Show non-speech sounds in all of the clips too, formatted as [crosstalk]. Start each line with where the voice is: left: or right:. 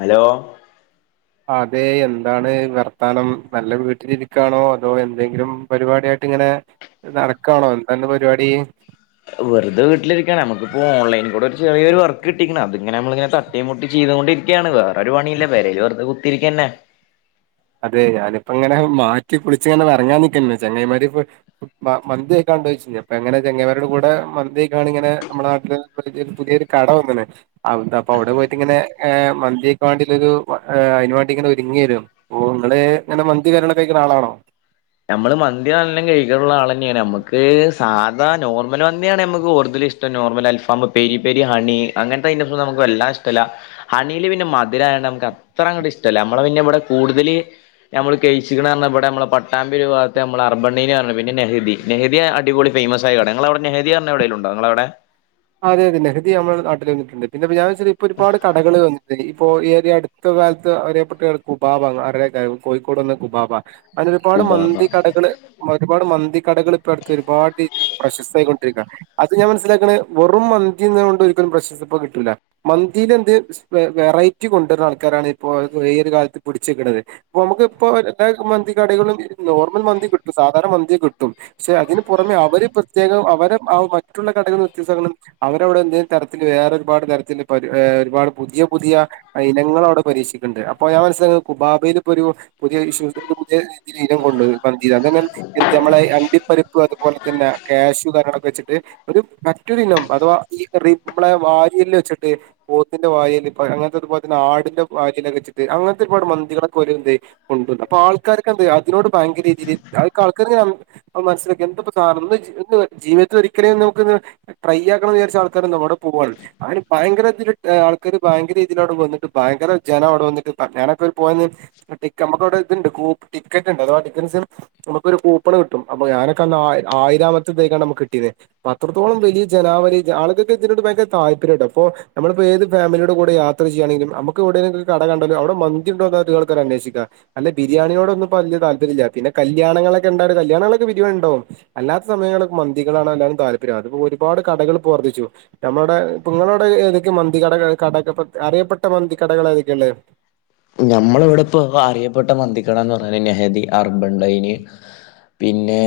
left: Hello
right: അതെ എന്താണ് വർത്താനം നല്ല വീട്ടിലിരിക്കാണോ അതോ എന്തെങ്കിലും പരിപാടായിട്ട് ഇങ്ങനെ നടക്കാനോ ന്താഅന്റെ പരിപാടി
left: വെറുത വീട്ടിരിക്കാണ് നമുക്കിപ്പോ ഓൺലൈൻ കൂടെ ചെറിയ വർക്ക് കിട്ടിക്കാന് അത്ങ്ങന നമ്മളിങ്ങനെ തട്ടി മുട്ടി ചെയ്തുകൊണ്ടരിക്കയാണ് വേറെരു പണിയില്ല പേരെല് വെറുതെ കുത്തിരിക്കുകന്നെ
right: അതെ ഞാനിപ്പ ഇങ്ങനെ മാറ്റി കുളിച്ച് ഇങ്ങനെ ഇറങ്ങാൻ നിൽക്കന്ന് ചങ്ങൈമാരി ഇപ്പ മന്തിക്കാണ്ട ചോദിച്ച അപ്പ എങ്ങനെ ചെങ്ങായിമാരുടെ കൂടെ മന്തിയക്കാണ് ഇങ്ങനെ നമ്മുടെ നാട്ടില് പുതിയൊരു കട വന്നണ് അ അപ്പൊ അവടെ പോയിട്ട്ങ്ങനെ എ മന്തിക്ക് വാണ്ടിന്റൊരു അയ്ന് വാണ്ടിങ്ങനെ ഒരുങ്യേനു ഓ ഇങ്ങള് ങ്ങനെ മന്തി നല്ലോണം കയിക്ക്ണ ആളാണോ
left: ഞമ്മള് മന്തി നല്ലം കെയ്ക്ക്ള്ളാളെന്നേണ് ഞമ്മക്ക് സാധാ നോർമൽ മന്തിയാണ് ഞമ്മക്ക് കൂടുതലിഷ് ടം നോർമൽ അൽഫാം പെരി പെരി ഹണി അങ്ങൻത്തെ ഐറ്റംസൊന്നും നമ്മക്ക് വെല്ലാതെ ഇഷ്ടല്ല ഹണില് പിന്നെ മധുരായോണ്ട് നമ്മക്ക് അത്ര അങ്ങട്ട് ഇഷ്ടല്ല നമ്മളെ പിന്നെ ഇവടെ കൂടുതല് ഞമ്മള് കെയ്ച്ച്ക്കണ്‌ പർഞ്ഞാ ഇവടെ ഞമ്മളെ പട്ട് പട്ടാമ്പൊരു ഭാഗത്ത് നമ്മളെ [unintelligible] പിന്നെ നെഹ്ദി നെഹ്ദി അടിപൊളി ഫെയ്മസായ കടേ ഇങ്ങളവടെ നെഹ്ദി പർഞത് എവടേങ്കിലു പ്പങ്ങളവടെ
right: അതെ അതെ നെഹ്ദി നമ്മളെ നാട്ടില് വെന്ന്ട്ട്ണ്ട് പിന്നെപ്പ ഞാൻ ച്ചത് ഇപ്പൊ ഒരുപാട് കടകൾ വെന്ന്ട്ട്ണ്ട് ഇപ്പോ ഏരിയട് ത്ത കാലത്ത് അറിയപ്പെണ് കുബാബ അറിയേക്കാരം കോഴിക്കോട്ള്ള കുബാബ അങ്ങനൊരുപാട് മന്തി
left: കുബാബ
right: കടകള് ഒരുപാട് മന്തി കടകള് ഇപ്പടുത്തൊരുപാട് രീതില് പ്രശസ്തയായിക്കൊണ്ടിരിക്കാണ് അത് ഞാൻ മനസ്സിലാക്കണ് വെറും മന്തിന്ന്ണോണ്ട് ഒരിക്കലും പ്രശസ്തി ഇപ്പൊ കിട്ടൂല്ല മന്തിനെന്ത് വെറൈറ്റി കൊണ്ടുവര്ണ ആൾക്കാരാണ് ഇപ്പൊ ഈ ഒരു കാലത്ത് പിടിച്ച്ക്ക്ണത് ഇപ്പ ഞമ്മക്ക് പ്പൊ എല്ലാ മന്തി കടകളിലും നോർമൽ മന്തി കിട്ടും സാധാരണ മന്തി കിട്ടും പക്ഷെ അതിന് പുറമെ അവര് പ്രത്യേകം അവര് ആ മറ്റുള്ള കടയിൽ ത്യാസങ്ങളും അവരവടെ എന്തേലും തരത്തില് വേറെ ഒരുപാട് തരത്തില് ഒരുപാട് പുതിയ പുതിയ ഇനങ്ങളവടെ പരീക്ഷിക്ക്ണ്ട് അപ്പൊ ഞാൻ മനസ്സിലാക്ക്ന്നത് കുബാബയിൽ പ്പൊരു പുതിയ ഇഷു പുതിയ രിനം [unintelligible] [unintelligible] ഞമ്മളെ അണ്ടിപ്പരിപ്പ് അതുപോലെ തെന്നെ കാശു കാര്യങ്ങളൊക്കെ വെച്ച്ട്ട് ഒരു മ റ്റൊരു ഇനം അഥവാ ഇ റി ബ്ലെ വാരിയെല്ല് വെച്ച്ട്ട് പോത്തിന്റെ വായേല് പ്പെ അങ്ങൻത്തെത് പോലെതെന്നെ ആടിന്റെ വാരിയെല്ലൊക്കെ വെച്ച്ട്ട് അങ്ങൻത്തെ ഒരുപാട് മന്തികളൊക്കോല് ന്ത്‌ കൊണ്ടുര്ണത് അപ്പാൾക്കാര്ക്കെന്ത്‌ അതിനോട് ഭയങ്ക രിതില് [unintelligible] മനസ്സിലാക്കി എന്തപ്പൊ [unintelligible] ജീവിതത്തിലൊരിക്കല് ന്ന് നമുക്ക്ന്ന് ട്രൈയാക്കണംന്ന് വിചാരിച്ച ആൾക്കാര് ന്ന് വടെ പോവാണ് അയിന് ഭയങ്കര തില് ആൾക്കാര് ഭയങ്കര രിതില് അവടെ വെന്ന്ട്ട് ഭയങ്കര ജനം അവടെ വെന്ന്ട്ട് ഞാനൊക്കെവടെ പോയന്ന് ടിക്ക നമ്മക്കവടെ ഇത്ണ്ട് കൂ ടിക്കറ്റ്ണ്ട് അതവാ ഡിപ്പൻസ് നമ്മക്കൊരു കൂപ്പണ് കിട്ടും അപ്പൊ ഞാനൊക്കന്ന് ആയി ആയിരാമത്തതേയ്ക്കാണ് നമ്മക്ക് കിട്ടിന്നത് അപ്പത്രത്തോളം വെയ് ഈ ജനാവലി ആൾക്കൊക്കെ ഇതിനോട് ഭയങ്കര താല്പര്യാട്ടൊ പ്പൊ നമ്മളിപ്പൊ ഏത് ഫാമിലിയുടെ കൂടിം യാത്ര ചെയ്യാണെങ്കിലും നമ്മ ക്ക് വെടേങ്കിലൊക്കെ കട കണ്ടാല് അവടെ മന്തിണ്ടോന്നാ അധിക ആൾക്കാരും അന്വേഷിക്കാ അല്ല ബിരിയാണിനോടൊന്നും വെല്യ താല്പര്യല്ല പിന്നെ കല്യാണങ്ങളൊക്കെണ്ടാട് കല്യാങ്ങളൊക്കെ ബിരിയാണിണ്ടാവും അല്ലാത്ത സമയങ്ങളൊക്കെ മന്തികളാണ് എല്ലാര്ക്കും താല്പര്യം അത് പ്പൊ ഒരുപാട് കടകള് പ്പൊ വർധിച്ചു നമ്മളവടെ പ്പങ്ങളോടെ ഏതൊക്കെ മന്തി കടകൾ കട അറിയപ്പെട്ട മന്തി കടകള് ഏതൊക്കെ ള്ളത്
left: ഞമ്മളിവടെപ്പോ അറിയപ്പെട്ട മന്തിക്കടാന്ന് പർഞാല് നെഹ്ദി, അർബണ്ടയ്ന് പിന്നെ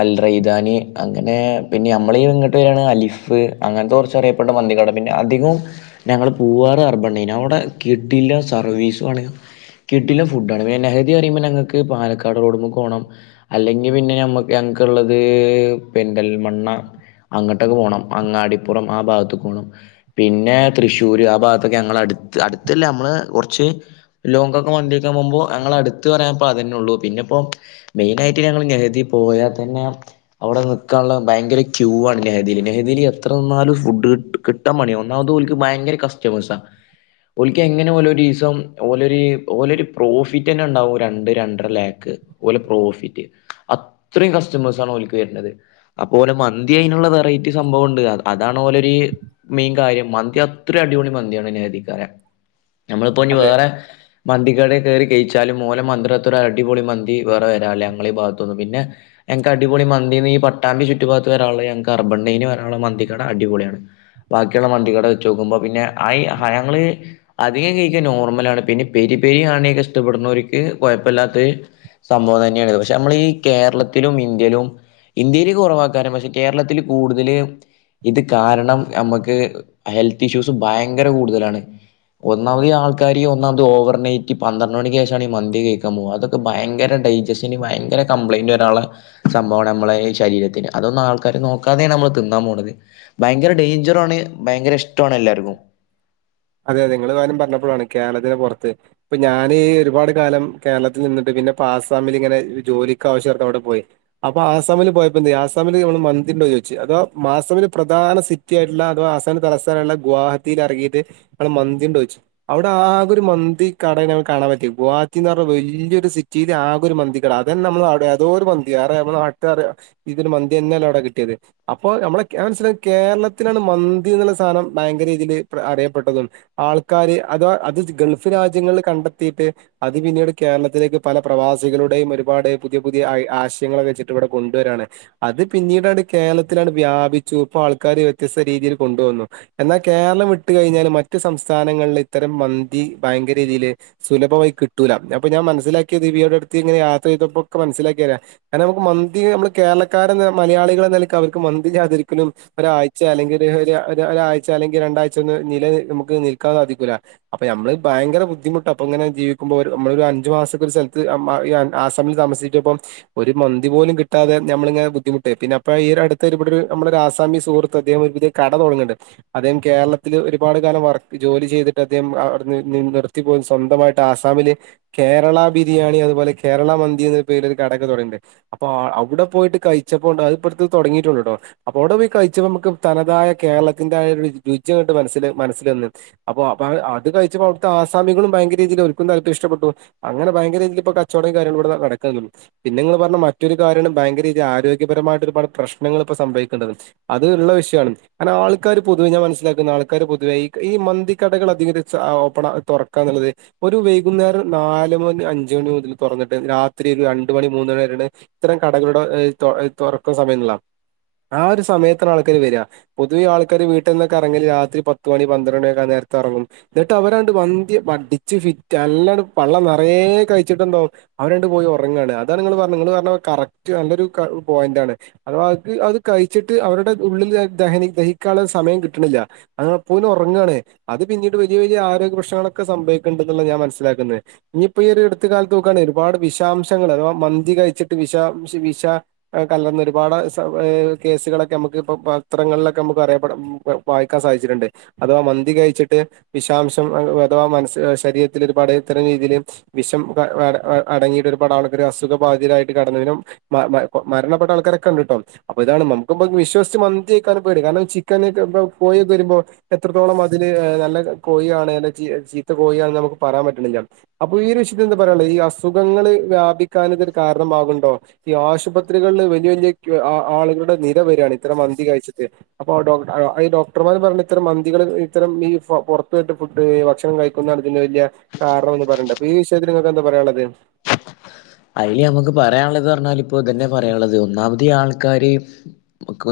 left: അൽ റെയ്ദാനി അങ്ങനെ പിന്നെ നമ്മളെ ഇങ്ങട്ട് വെരാണ് അലിഫ് അങ്ങൻത്തെ കൊർച്ച് അറിയപ്പെട്ട മന്തി കടണ്ട് പിന്നെ അധികവും ഞങ്ങള് പൂവാറ്, അർബണ്ടീന അവടെ കിടിലം സ സർവീസു ആണ് കിഡിലം ഫുഡാണ് പിന്നെ നെഹ്ദി പറയുമ്പോ ഞങ്ങക്ക് പാലക്കാട് റോഡ്മ്മക്ക് പോണം അല്ലെങ്കി പിന്നെ ഞമ്മക്ക് ഞങ്‌ക്ക്ള്ളത് പെരിന്തൽമണ്ണ അങ്ങോട്ടൊക്കെ പോണം അങ്ങാടിപ്പുറം ആ ഭാഗത്ത്ക്ക് പോണം പിന്നെ തൃശ്ശൂര് ആ ഭാഗത്തൊക്കെ ഞങ്ങളെ അട്ത്ത് അട്ത്തല്ല ഞമ്മളെ കൊർ ച്ച് ലോങ്ങൊക്കെ മന്തി കയ്ക്കാൻ പോമ്പോ ഞങ്ളെ അട്ത്ത് പറയാൻ പ്പതെന്നെ ഉള്ളൂ പിന്നെപ്പൊ മെയിനായിട്ട് ഞങ്ങള് നെഹ്ദി പോയാതെന്നെ അവടെ നിക്കാള്ളെ ഭയങ്കര ക്യൂ ആണ് നെഹ്ദീല് നെഹ്ദീല് എത്ര നിന്നാലും ഫുഡ് കിട്ട് കിട്ട് ട്ടാ പണിയാ ഒന്നാമത് ഓൽക്ക് ഭയങ്കര കസ്റ്റമേസാ ഓൽക്കെങ്ങനെ ഓലൊരീസ് സം ഓലൊര് ഓലൊര് പ്രോഫിറ്റെന്നെ ണ്ടാവും രണ്ട് രണ്ടര ലാക്ക് ഓലെ പ്രോഫിറ്റ് അത്രയും കസ്റ്റമേസാണ് ഓൽക്ക് വരണത് അപ്പോ ഓലെ മന്തി അയ്നുള്ള വെറൈറ്റി സംഭവം ഉണ്ട് അതാണ് ഓലൊരു മെയിൻ കാര്യം മന്തി അത്ര അടിപൊളി മന്തിയാണ് നഹദിക്കാരെ ഞമ്മളിപ്പോ
right: അതെ
left: ഇഞ് വേറെ മന്തി കടേൽ കേറി കഴിച്ചാലും ഒലെ മന്തിടത്രേ അടിപൊളി മന്തി വേറെ വരാല്ല ഞങ്ങളെ ഈ ഭാഗത്തൊന്നും പിന്നെ ഞങ്ങക്ക് അടിപൊളി മന്തിന്ന് ഈ പട്ടമ്പി ചുറ്റുഭാഗത്ത് വരാള്ള ഞങ്ങക്ക് അർബണ്ടൈയിന് വരാള്ള മന്തിക്കട അടിപൊളിയാണ് ബാക്കിയുള്ള മന്തിക്കട വെച്ച് നോക്കുമ്പോ പിന്നെ ആയ് ഞങ്ങള് അധികം കഴി നോർമലാണ് പിന്നെ പെരി പെരിയാണെ കഷ്ടപ്പെടുന്നവർക്ക് കൊഴപ്പല്ലാത്ത സംഭവം തന്നെയാണ്ത് പക്ഷെ നമ്മൾ ഈ കേരളത്തിലും ഇന്ത്യയിലും ഇന്ത്യയില് കൊറവാക്കാനും പക്ഷെ കേരളത്തില് കൂടുതല് ഇത് കാരണം ഞമ്മക്ക് ഹെൽത്ത് ഇഷ്യൂസ് ഭയങ്കര കൂടുതലാണ് ഒന്നാമത് ഞാൻ ആൾക്കാര് ഒന്നാമത് ഓവർനൈറ്റ് പന്ത്രണ്ട് മണിക്ക് ശേഷാണ് ഈ മന്തി കഴിക്കാൻ പോകാ അതൊക്കെ ഭയങ്കര ഡൈജസ്ന് ഭയങ്കര കംപ്ലൈന്റ് വരാനുള്ള സംഭവാണ് നമ്മളെ ഈ ശരീരത്തിന് അതൊന്നും ആൾക്കാര് നോക്കാതെയാണ് നമ്മള് തിന്നാൻ പോണത് ഭയങ്കര ഡേഞ്ചറും ആണ് ഭയങ്കര ഇഷ്ട്ടോണ് എല്ലാർക്കും
right: അതെതെ നിങ്ങള് കാര്യം പറഞ്ഞപ്പളാണ് കേരളത്തിന് പുറത്ത് ഇപ്പൊ ഞാൻ ഈ ഒരുപാട് കാലം കേരളത്തിൽ നിന്നിട്ട് പിന്നെ ഇപ്പം ആസാമിൽ ഇങ്ങനെ ജോലിക്ക് ആവശ്യാത്ഥം അവിടെ പോയി അപ്പൊ ആസാമില് പോയപ്പോന്തെ ആസാമില് നമ്മള് മന്തിണ്ടോ ചോദിച്ചു അതോ മാസാമില് പ്രധാന സി റ്റിയായിട്ടുള്ള അഥവാ ആസാമിന്റെ തലസ്ഥാനമായ ഗുവാഹത്തിയിൽ ഇറങ്ങിയിട്ട് നമ്മള് മന്തിയുണ്ടോന്ന് ചോയ്ച്ച് അവിടെ ആകെ ഒരു മന്തി കടയെ ഞങ്ങക്ക് കാണാൻ പറ്റിയെ ഗുഹാവത്തിന്ന് പറഞ്ഞാ വല്യൊരു സി റ്റീല് ആകെ ഒരു മന്തി കട അതെന്നെ നമ്മവിടെ ഏതോ ഒരു മന്തി അറിയാ നമ്മുടെ നാട്ടാര് ഇത് തന്നെ മന്തി തന്നല്ലേ അവിടെ കിട്ടിയത് അപ്പൊ നമ്മളെ അത് മനസ്സിലായി കേരളത്തിലാണ് മന്തി എന്നുള്ള സാനം ഭയങ്കര രീതിയില് അറിയപ്പെട്ടതും ആൾക്കാര് അത് അത് ഗൾഫ് രാജ്യങ്ങളിൽ കണ്ടെത്തിയിട്ട് അത് പിന്നീട് കേരളത്തിലേക്ക് പല പ്രവാസികളുടെയും ഒരുപാട് പുതിയ പുതിയ ആശയങ്ങള വെച്ചിട്ട് ഇവിടെ കൊണ്ടുവരാണ് അത് പിന്നീടാണ് കേരളത്തിലാണ് വ്യാപിച്ചു ഇപ്പൊ ആൾക്കാര് വ്യത്യസ്ത രീതിയിൽ കൊണ്ട് വന്നു എന്നാ കേരളം വിട്ട് കഴിഞ്ഞാല് മറ്റു സംസ്ഥാനങ്ങളില് ഇത്തരം മന്തി ഭയങ്കര രീതിയില് സുലഭമായി കിട്ടൂലാ അപ്പൊ ഞാൻ മനസിലാക്കിയത് ഇവിടെ അടുത്ത് ഞാൻ യാത്ര ചെയ്തപ്പോക്കെ മനസ്സിലാക്കിയതാ കാരണം നമുക്ക് മന്തി നമ്മള് കേരളക്കാര് മലയാളികളെ നിലക്ക് അവർക്ക് മന്തി ഇല്ലാതെ ഒരിക്കലും ഒരാഴ്ച അല്ലെങ്കിൽ ഒര് ഒരാഴ്ച അല്ലെങ്കിൽ രണ്ടാഴ്ച ഒന്നും നില നമുക്ക് നിൽക്കാൻ സാധിക്കൂല്ല അപ്പൊ നമ്മള് ഭയങ്കര ബുദ്ധിമുട്ടാ അപ്പൊ ഇങ്ങനെ ജീവിക്കുമ്പോൾ നമ്മള് ഒരു അഞ്ച് മാസൊക്ക ഒരു സ്ഥലത്ത് നമ്മ ഈ ആസമിൽ താമസിച്ചപ്പം ഒരു മന്തി പോലും കിട്ടാതെ നമ്മളിങ്ങനെ ബുദ്ധിമുട്ടൊയ് പിന്നെ അപ്പം ഈ അടുത്ത് ഇവിടെ ഒരു ആസാമി സുഹൃത്ത് അദ്ദേഹം ഒരു കട തുടങ്ങുന്നുണ്ട് അദ്ദേഹം കേരളത്തില് ഒരുപാട് കാലം വർക് ജോലി ചെയ്തിട്ട് അദ്ദേഹം അവിടെ നിർത്തിപ്പോയിൻ സ്വന്തമായിട്ട് ആസാമില് കേരള ബിരിയാണി അതുപോലെ കേരള മന്തി എന്ന പേരില് ഒരു കടെക്കെ തൊടങ്ങീണ്ട് അപ്പൊ ആഹ് അവിടെ പോയിട്ട് കഴിച്ചപ്പോണ്ട് അതിപ്പടുത്ത് തൊടങ്ങിട്ടേ ഒള്ള്ട്ടോ അപ്പോ അവിടെ പോയി കഴിച്ചപ്പോ നമുക്ക് തനതായ കേരളത്തിന്റെ ആ രുചി അണ്ട് മനസ്സില് മനസ്സിൽ വന്ന് അപ്പൊ അ അപ്പോ അത് കഴിച്ചപ്പോ അവിടത്തെ ആസാമികളും ഭയങ്കര രീതിൽ ഓൽക്കും [unintelligible] ഇഷ്ടപ്പെട്ടു അങ്ങനെ ഭയങ്കര രീതീല് ഇപ്പ കച്ചവടം കാരൃങ്ങളും ഇവിടെ നടക്കാന്നൊള്ളൂ പിന്നെ നിങ്ങൾ പറഞ്ഞ മറ്റൊരു കാര്യാണ് ഭയങ്കര രീതി ആരോഗ്യപരമായിട്ട് ഒരുപാട് പ്രശ്നങ്ങൾ ഇപ്പ സംഭവിക്കണത് അത് ഉള്ള വിഷയാണ് കാരണം ആൾക്കാര് പൊതുവെ ഞാൻ മനസ്സിലാക്കുന്ന ആൾക്കാര് പൊതുവായി ഈ മന്തി കടകള് അധികം ഓപ്പണാ തൊറക്കാ എന്നുള്ളത് ഒരു വൈകുന്നേരം നാല് മണി അഞ്ച് മണി മുതൽ തുറന്നിട്ട് രാത്രി ഒരു രണ്ട് മണി മൂന്ന് മണി വരാണ് ഇത്തരം കടകളുടെ ഏഹ് തൊ തൊറക്കാ സമയാ എന്നുള്ളതാ ആ ഒരു സമയത്തിനാ ആൾക്കാര് വരാ പൊതുവേ ആൾക്കാർ വീട്ടിൽന്നൊക്കെ എറങ്ങല് രാത്രി പത്തുമണി പന്ത്രേണ്ട കാ നേരത്തെ എറങ്ങും എന്നിട്ട് അവരണ്ട് വന്തി വടിച്ച് ഫിറ്റ് അല്ലാണ്ട് പള്ളം നിറയെ കഴിച്ചിട്ടുണ്ട അവരണ്ട് പോയി ഉറങ്ങാണ് അതാണ് നിങ്ങള് പറഞ്ഞ നിങ്ങള് പറഞ്ഞത്കറക്റ്റ് നല്ലൊരു പോയിന്റ് ആണ് അപ്പൊ അത് അത് കഴിച്ചിട്ട് അവരുടെ ഉള്ളിൽ ദഹി ദഹിക്കാനുള്ള സമയം കിട്ടണില്ല പോയിന് ഉറങ്ങാണ് അത് പിന്നീട് വലിയ വലിയ ആരോഗ്യ പ്രശ്നങ്ങളൊക്കെ സം ഭവിക്കണ്ട എന്നുള്ള ഞാൻ മനസ്സിലാക്കുന്നത് ഇനിയിപ്പോ ഈ ഒരു എടുത്ത കാലത്ത് നോക്കുകയാണെിൽ ഒരുപാട് വിഷാംശങ്ങൾ അഥവാ മന്തി കഴിച്ചിട്ട് വിഷാം വിഷ കല്ലർന്ന ഒരുപാട് കേസുകളൊക്കെ നമുക്ക് ഇപ്പ പത്രങ്ങളിലൊക്കെ നമുക്ക് അറിയപ്പെട വായിക്കാൻ സാധിച്ചിട്ടുണ്ട് അഥവാ മന്തി കഴിച്ചിട്ട് വിഷാംശം അഥവാ മനസ് ശരീരത്തിൽ ഒരുപാട് ഇത്തരം രീതി ല് വിഷം അ അ അടങ്ങിയിട്ട് ഒരുപാട് ആള്ക്കള് അസുഖ ബാധിരായിട്ട് കടന്നേരം. മ മ മരണപ്പെട്ട ആൾക്കാരൊക്കെ ഉണ്ട്ട്ടോ. അപ്പൊ ഇതാണ് നമുക്കിപ്പ വിശ്വസിച്ച് മന്തിഴിക്കാനും പേടി കാരണം ചിക്കനൊക്കെ പോയൊക്കെ വരുമ്പോ. എത്രത്തോളം അതില് നല്ല കോഴിയാണേനും ചീ ചീത്ത കോഴിയാ നമുക്ക് പറയാൻ പറ്റ്ണ്ല്ല. അപ്പൊ ഈ ഒരു വിഷയത്തി എന്താ പറയാനുള്ളേ ഈ അസുഖങ്ങള് വ്യാപിക്കാൻ ഇതൊരു കാരണമാവുണ്ടോ. ഈ ആശുപത്രികളില് വലിയ വലിയ ആളുകളുടെ നിര വരാണ് ഇത്രം മന്തി കഴിച്ചിട്ട്. അപ്പോ ഡോ ഈ ഡോക്ടർ മാര് പറയണ് ഇത്തരം മന്തികള് ഇത്തരം ബീഫ് പുറത്ത പോയിട്ട് ഫുഡ് ഭക്ഷണം കഴിക്കുന്ന അറിഞ്ഞ് കഴിഞ്ഞാൽ കാരണന്ന് പറയേണ്ട് അപ്പൊ ഈ വിഷയത്തില് നിങ്ങൾക്ക് എന്താ പറയാനുള്ളത്.
left: അതില് നമുക്ക് പറയാനുള്ളത് പറഞ്ഞാൽ ഇപ്പൊതന്നെ പറയാനുള്ളത് ഒന്നാമത് ഈ ആൾക്കാര്.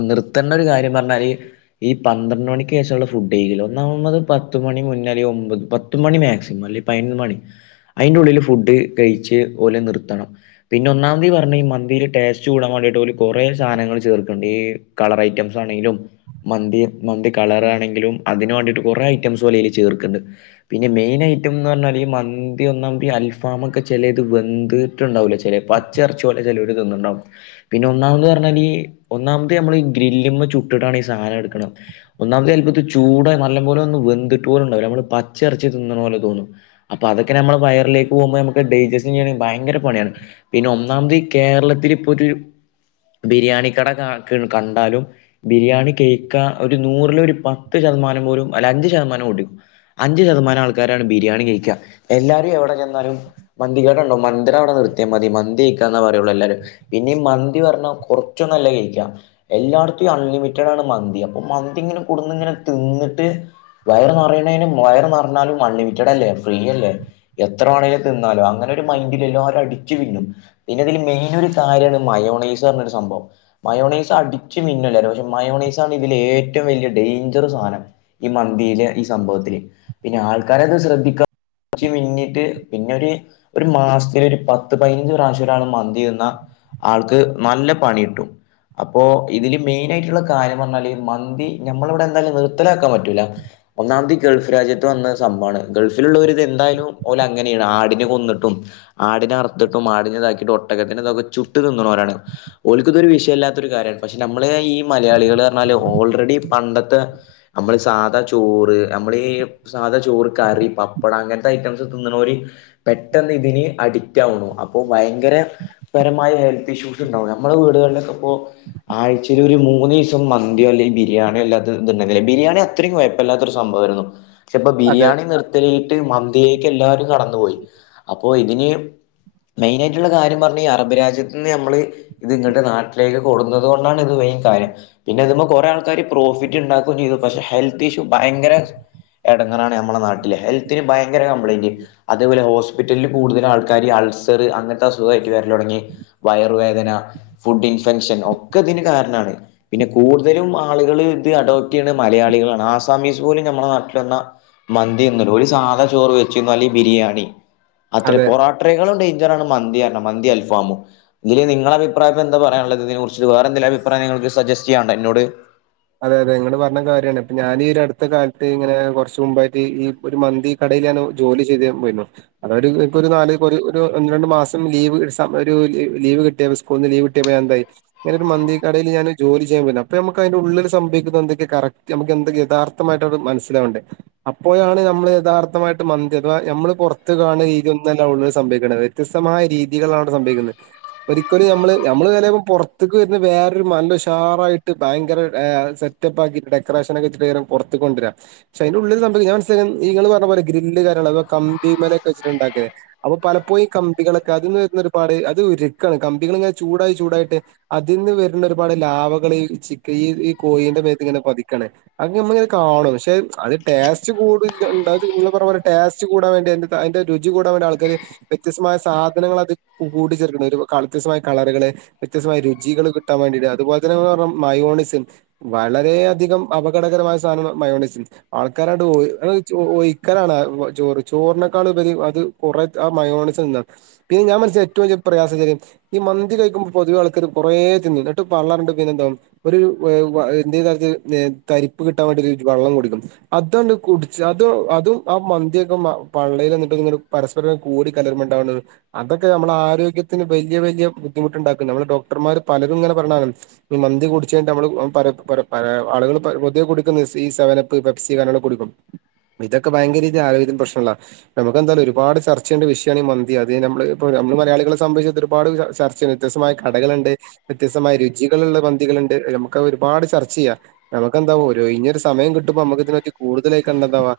left: നിർത്തണ്ട ഒരു കാര്യം പറഞ്ഞാല്. ഈ പന്ത്രണ്ട് മണിക്ക് ശേഷള്ള ഫുഡെ ഒന്നാമത് പത്ത് മണി മുന്നേ അല്ലങ്കി ഒമ്പത്. പത്തുമണി മാക്സിമം അല്ലെ പതിനൊന്ന് മണി അതിന്റെ ഉള്ളിൽ ഫുഡ് കഴിച്ച് ഓല് നിർത്തണം. പിന്നെ ഒന്നാമതീ പറഞ്ഞ ഈ മന്തില് ടേസ്റ്റ് കൂടാൻ വേണ്ടിയിട്ട് ഓല് കൊറെ സാനങ്ങൾ ചേർക്കണ്ട് ഈ കളർ ഐറ്റംസ് ആണെങ്കിലും. മന്തി മന്തി കളറ ആണെങ്കിലും അതിന് വേണ്ടിയിട്ട് കുറെ ഐറ്റംസ് അയില് ചേർക്കണ്ട്. പിന്നെ മെയിൻ ഐറ്റം എന്ന് പറഞ്ഞാല് മന്തി ഒന്നാമത് അൽഫാമൊക്കെ ചിലത് വെന്ത്. ട്ട്ണ്ടാവില്ല ചെലപ്പോ പച്ച റിച്ച് പോലെ ചെ ലോല് തിന്ന്ന്നുണ്ടാവും. പിന്നെ ഒന്നാമന്ന് പറഞ്ഞാല് ഈ ഒന്നാമത് നമ്മൾ ഈ ഗ്രില്ലിമ്മ ചുട്ടിട്ടാണ് ഈ സാധനം എടുക്കുന്നത്. ഒന്നാമത് ചെൽപ്പോ ഇത് ചൂട് നല്ലം പോലെ ഒന്നും വെന്തിട്ട് പോലെണ്ടാവില്ല നമ്മള് പച്ചറച്ചി തിന്നണ പോലെ തോന്നും. അപ്പൊ അതൊക്ക നമ്മളെ വയറിലേക്ക് പോകുമ്പോ നമുക്ക് ഡൈജസ് ചെയ്യണെങ്കി ഭയങ്കര. പണിയാണ് പിന്നെ ഒന്നാമത് കേരളത്തിൽ ഇപ്പോ ഒര് ബിരിയാണി കട കാ കണ്ടാലും. ബിരിയാണി കേക്ക ഒരു നൂറിലധ ഒരു പത്ത് ശതമാനം പോലും അല്ല അഞ്ചു ശതമാനം കൂട്ടിക്കോ അഞ്ച് ശതമാനം ആൾക്കാരാണ് ബിരിയാണി കഴിക്കുക. എല്ലാവരും എവിടെ ചെന്നാലും മന്തികട ഉണ്ടോ മന്ത അവിടെ നിർത്തയാമതി മന്തി കഴിക്കാന്ന പറയുള്ളൂ എല്ലാരും പിന്നെ മന്തി പറഞ്ഞാൽ കുറച്ചുന്നല്ല കഴിക്കാ. എല്ലാടത്തും അൺലിമിറ്റഡ് ആണ് മന്തി അപ്പൊ മന്തി ഇങ്ങനെ കൊടന്ന് ഇങ്ങനെ തിന്നിട്ട്. വയർ നിറയണേനും വയർ നിറഞ്ഞാലും അൺലിമിറ്റഡ് അല്ലേ ഫ്രീ അല്ലേ. എത്ര വേണേങ്കിലും തിന്നാലോ അങ്ങനെ ഒരു മൈ ല്ലാരും അടിച്ചു തിന്നും പിന്നെ അതില് മെയിന് ഒരു കാര്യണ് മയോണൈസ് പറഞ്ഞരു സംഭവം. മയോണയ്സ് അടിച്ച് മിന്നുല്ലാരും പക്ഷെ മയോണെയ്സാണ് ഇതില് ഏറ്റവും വലിയ ഡേയ്ഞ്ചർ സാധനം. ഈ മന്തില് ഈ സംഭവത്തില് പിന്നെ ആൾക്കാരെ അത് ശ്രദ്ധിക്കാ കുറച്ച് മിന്നിട്ട് പിന്നെ ഒരു ഒരു മാസ മാസത്തിലൊരു പത്ത് പതിനഞ്ച് പ്രാവശ്യം ഒരാള് മന്തി തിന്ന ആൾക്ക് നല്ല പണി കിട്ടും. അപ്പോ ഇതില് മെയിന ആയിട്ടുള്ള കാര്യം പറഞ്ഞാല് മന്തി നമ്മള് ഇവിടെ എന്തായാലും നിർത്തലാക്കാൻ പറ്റൂല. ഒന്നാമത് ഗൾഫ് രാജ്യത്ത് വന്ന സംഭവമാണ് ഗൾഫിലുള്ളവരി ഇത് എന്തായാലും ഓല് അങ്ങനെയാണ് ആടിനെ കൊന്നിട്ടും. ആടിനെ അർത്ത്ട്ടും ആടിനെ ഇതാക്കിട്ടും ഒട്ടക്കത്തിന്റെ ഇതൊക്കെ ചുട്ട് തിന്ന്ണോരാണ് ഓൽക്ക് ഇതാെരു വിഷയെല്ലാത്തൊരു കാര്യാണ് പക്ഷെ നമ്മള് ഈ മലയാളികള് പർണാല് ഓൾറെഡി ഇപണ്ടത്തെ അമ്മള് സാദാ ചോറ് അമ്മളീ സാദാചോറ് കറി പപ്പടം അങ്ങൻത്തെ ഐറ്റംസ് തിന്ന്ണോര് പെട്ടെന്ന് ഇതിന് അഡിക്റ്റ് ആവുണു അപ്പൊ ഭയങ്കര പരമായ ഹെൽത്ത് ഇഷ്യൂസ് ഇണ്ടാവും നമ്മളെ വീട്കളിലൊക്കെ ഇപ്പൊ ആഴ്ചയില് ഒരു മൂന്നീസം മന്തിയോ അല്ലെങ്കി ബിരിയാണിയോ അല്ലാത്ത ഇതാേ ഇണ്ടെങ്കില് ബിരിയാണിയൊ ഇത്രിം കൊയപ്പല്ലാത്ത ഒരു സംഭവേര്ന്നു പക്ഷെ ഇപ്പൊ
right: അതെ
left: ബിരിയാണി നിർത്തീട്ട് മന്തിയിലേക്ക് എല്ലാരും കടന്നു പോയി അപ്പൊ ഇതിന് [inaudible] മെയ്നായിട്ട്ള്ള കാര്യം പർണ ഈ അറബ് രാജ്യത്ത്ന്ന് ഞമ്മള് ഇത് ഇങ്ങട്ട് നാട്ടിലേക്ക് കൊട്ന്നത് കൊണ്ടാണ് ഇത് വെയിൻ കാര്യം പിന്നെ ഇത്‌മ്മെ കൊറെ ആൾക്കാര് പ്രോഫിറ്റ് ഇണ്ടാക്കും ചെയ്തു പക്ഷെ ഹെൽത്ത് ഇഷ്യൂ ഭയങ്കര എടങ്ങറാണ് ഞമ്മളെ നാട്ടില് ഹെൽത്തിന് ഭയങ്കര കംപ്ലൈന്റ് അതെപോലെ ഹോസ്പിറ്റൽല് കൂട്തല് ആൾ ക്കാര് അൾസറ് അങ്ങൻത്തെ അസുഗായിറ്റ് വെര്ലാെടങ്ങി വയറ് വേദന ഫുഡ്ഢ് ഇൻഫെക്ഷൻ ഒക്കെ ഇതിന് കാരണാണ് പിന്നെ കൂട്തലും ആള്കള് ഇത് അഡോപ്റ്റ് ചെയ്യ്ണത് മലയാളികളാണ് ആസാമീസ് പോലും ഞമ്മളെ നാട്ടില് വന്നാ മന്തി തിന്നൂല ഒര് സാധനം ചോറ് വെച്ച് തിന്നും അല്ലെങ്കി ബിരിയാണി അത്രെ
right: അതെ
left: പൊറാട്ട ട്രൈകളും ഡെയ്ഞ്ചറാണ് മന്തിപർണത് മന്തിംഅൽഫാമും ഇതില് നിങ്ങളെ അഭിപ്രായം ഇപ്പൊ എന്താ പറയാന്ള്ളത് ഇതിനെ കുറി ച്ച് വേറെ വേറെന്തേലും അഭിപ്രായം നിങ്ങക്ക് സജസ്റ്റ് ചെയ്യാനുണ്ടോ എന്നോട്
right: അതെ അതെ ഇങ്ങള് പർണത് കാര്യാണ് ഇപ്പൊ ഞാനീ ഒര അട്ത്ത കാലത്ത് ഇങ്ങനെ കുറച്ച് മുമ്പായിട്ട് ഈ ഒരു മന്തി കടയില് ഞാനു ജോലി ചെയ്യാൻ പോയിരുന്നു അതൊര് ഇക്കൊര് നാല് ഇപ്പെരു ഒരു ഒന്ന് രണ്ടു മാസം ലീവ് [unintelligible] ഒരു ലീവ് കിട്ടിയ ഉസ്കൂൾന്ന് ലീവ് കട്ടിയപ്പൊ ഞാൻ എന്തായി ഇങ്ങനെ ഒരു മന്തി കടേല് ഞാന് ജോലി ചെയ്യാൻ പോയ്‌ന്നു അപ്പ ഞമ്മക്ക് അതിന്റെ ഉള്ളിലെ സ് സംഭവിക്കുന്നത് എന്തൊക്കെ കറക്റ്റ് നമ്മക്ക് എന്ത യഥാർത്ഥമായിട്ട് അത് മനസ്സിലാവ്ണ്ട് അപ്പോഴാണ് നമ്മള് യഥാർത്ഥമായിട്ട് മന്തി അഥവാ നമ്മള് പൊറത്ത് കാണുന്ന രീതി ഒന്നുല്ല ഉള്ളില് സംഭവിക്ക്ണത് വ്യത്യസ്തമായ രീതികളാണ് അവടെ സംഭവിക്കുന്നത് ഒരിക്കലും ഞമ്മള് ഞമ്മള് ചെലേപ്പം പൊറത്ത്ക്ക് വെര്ന വേറൊരു മണം ഉഷാറായിട്ട് ഭയങ്കര ഒരു ഏഹ് അത് സെറ്റപ്പാക്കീറ്റ് ഡെക്കറേഷനൊക്കെ വെച്ച്ട്ട് എക്കാരം പൊർത്ത്ക്ക് കൊണ്ടരാ പക്ഷെ അയിന്റെ ഉള്ളില് സംഭവിക്ക്ണത് ഞാൻ മനസ്സിലാക്കിയത് ഇങ്ങള് പർണ പോലെ ഗ്രില്ല് കാര്യയങ്ങളൊക്കെ കമ്പീമ്മെലെക്കെ വെച്ച്ട്ടാ ഇണ്ടാക്കല് അപ്പൊ പലപ്പോയും ഈ കമ്പികളൊക്കെ അതിന്ന് വെര്ന്ന ഒരുപാട് അത് ഉരുക്കാണ് കമ്പികള് ഇങ്ങനെ ചൂടായി ചൂടായിട്ട് അതിൽന്ന് വെര്ന്ന ഒരുപാട് ലാവകള് ഈ ചക്ക് ഈ ഈ കോയീന്റെ മേത്ത് ഇങ്ങനെ പതിക്കാണ് അത് നമ്മള് ഇങ്ങനെ കാണും പക്ഷെ അത് ടേസ്റ്റ് കൂടുല്ല്യ ഇണ്ടത് നിങ്ങള് പർണ പോലെ ടേസ്റ്റ് കൂടാൻ വേണ്ടി അതില് അതിന്റെ രുചി കൂടാൻ വേണ്ടി ആൾക്കാര് വ്യത്യസ്തമായ സാധനങ്ങള് അത് കൂടിച്ചേർക്ക്ണ് ഒരു കള് വ്യത്യസ്തമായ കളറ്കള് വ്യത്യസ്മായ രുചികള് കിട്ടാൻ വേണ്ടീറ്റ് അത്പോൽലെ തന്നെ ഇങ്ങള് പർണ മയോണി സ് വളരെ അധികം അപകടകരമായ സാധനാണ് മയോണിസ് ആൾക്കാര് അങ്ങട്ട് ഒയി ഇങ്ങട്ടത് ഒയിക്കലാണ് അത് ചോറ് ചോർനെക്കാളും ഉപരി അത് കുറെ ആ മയോണിസ് എന്താ പിന്നെ ഞാൻ മനസ്സിൽ ഏറ്റവും വല്യ പ്രയാസ വെചാല് ഈ മന്തി കയിക്കുമ്പൊ പൊതുവെ ആൾക്കാര് കുറേ തിന്നും ഇന്നിട്ട് പള്ള നറഞ്ട്ട് പിന്നെ എന്താവും ഒരു വേവ എന്തേലും തരത്തില് നേ തരിപ്പ് കിട്ടാൻ വാണ്ടീറ്റ് ഒര് വള്ളം കുടിക്കും അതണ് കുടിച്ച് അത് അതും ആ മന്തി ഒക്കെ മ പള്ളേല് എന്നിട്ട് ഒര് ഇങ്ങനെ പരസ് പരംകൂടി കലർമ ഇണ്ടാവ്ണത് അതൊക്കെ ഞമ്മളെ ആരോഗ്യത്തിന് വെല്യ വെല്യ ബുദ്ധിമുട്ട് ഇണ്ടാക്ക്ണ്ട് നമ്മള് ഡോക്ടർമാര് പലരും ഇങ്ങനെ പറയ്ണതാണ് ഇനി മന്തിംകൂടി കൊർച്ച് കഴിഞ്ഞിട്ട് നമ്മള് [unintelligible] ആള്കള് ഇപ്പ പൊതുവെ കുടിക്ക്ന്നത് സീ സെവനപ്പ് പെപ്സി കാര്യങ്ങളൊക്കെ കുടിക്കും ഇതൊക്കെ യഭയങ്കര രീതിയില് ആരോഗ്യ പ്രശ്നം ഇള്ളതാ നമുക്ക് എന്തയാലും ഒരുപാട് ചർച്ചയെണ്ട വിഷ്യണ് ഈ മന്തി അത് നമ്മള് ഇപ്പോ നമ്മള് മലയാളികളെ സംബന്ധിച്ച് ഒരുപാട് ചർച്ച വ്യത്യസ്തമായ കടകള്ണ്ട് വ്യത്യസ്തമായ രുചികള് ള്ള മന്തികള്ണ്ട് നമുക്ക് ഒരുപാട് ചർച്ച ചെയ്യാ നമുക്കെന്താവ ഒരുഒയിഞ്ഞൊരു സമയം കിട്ടുമ്പോ അമ്മക്ക് ഇതിനൊക്കെ കൂടുതലായിക്കാണ്ടെന്താവാ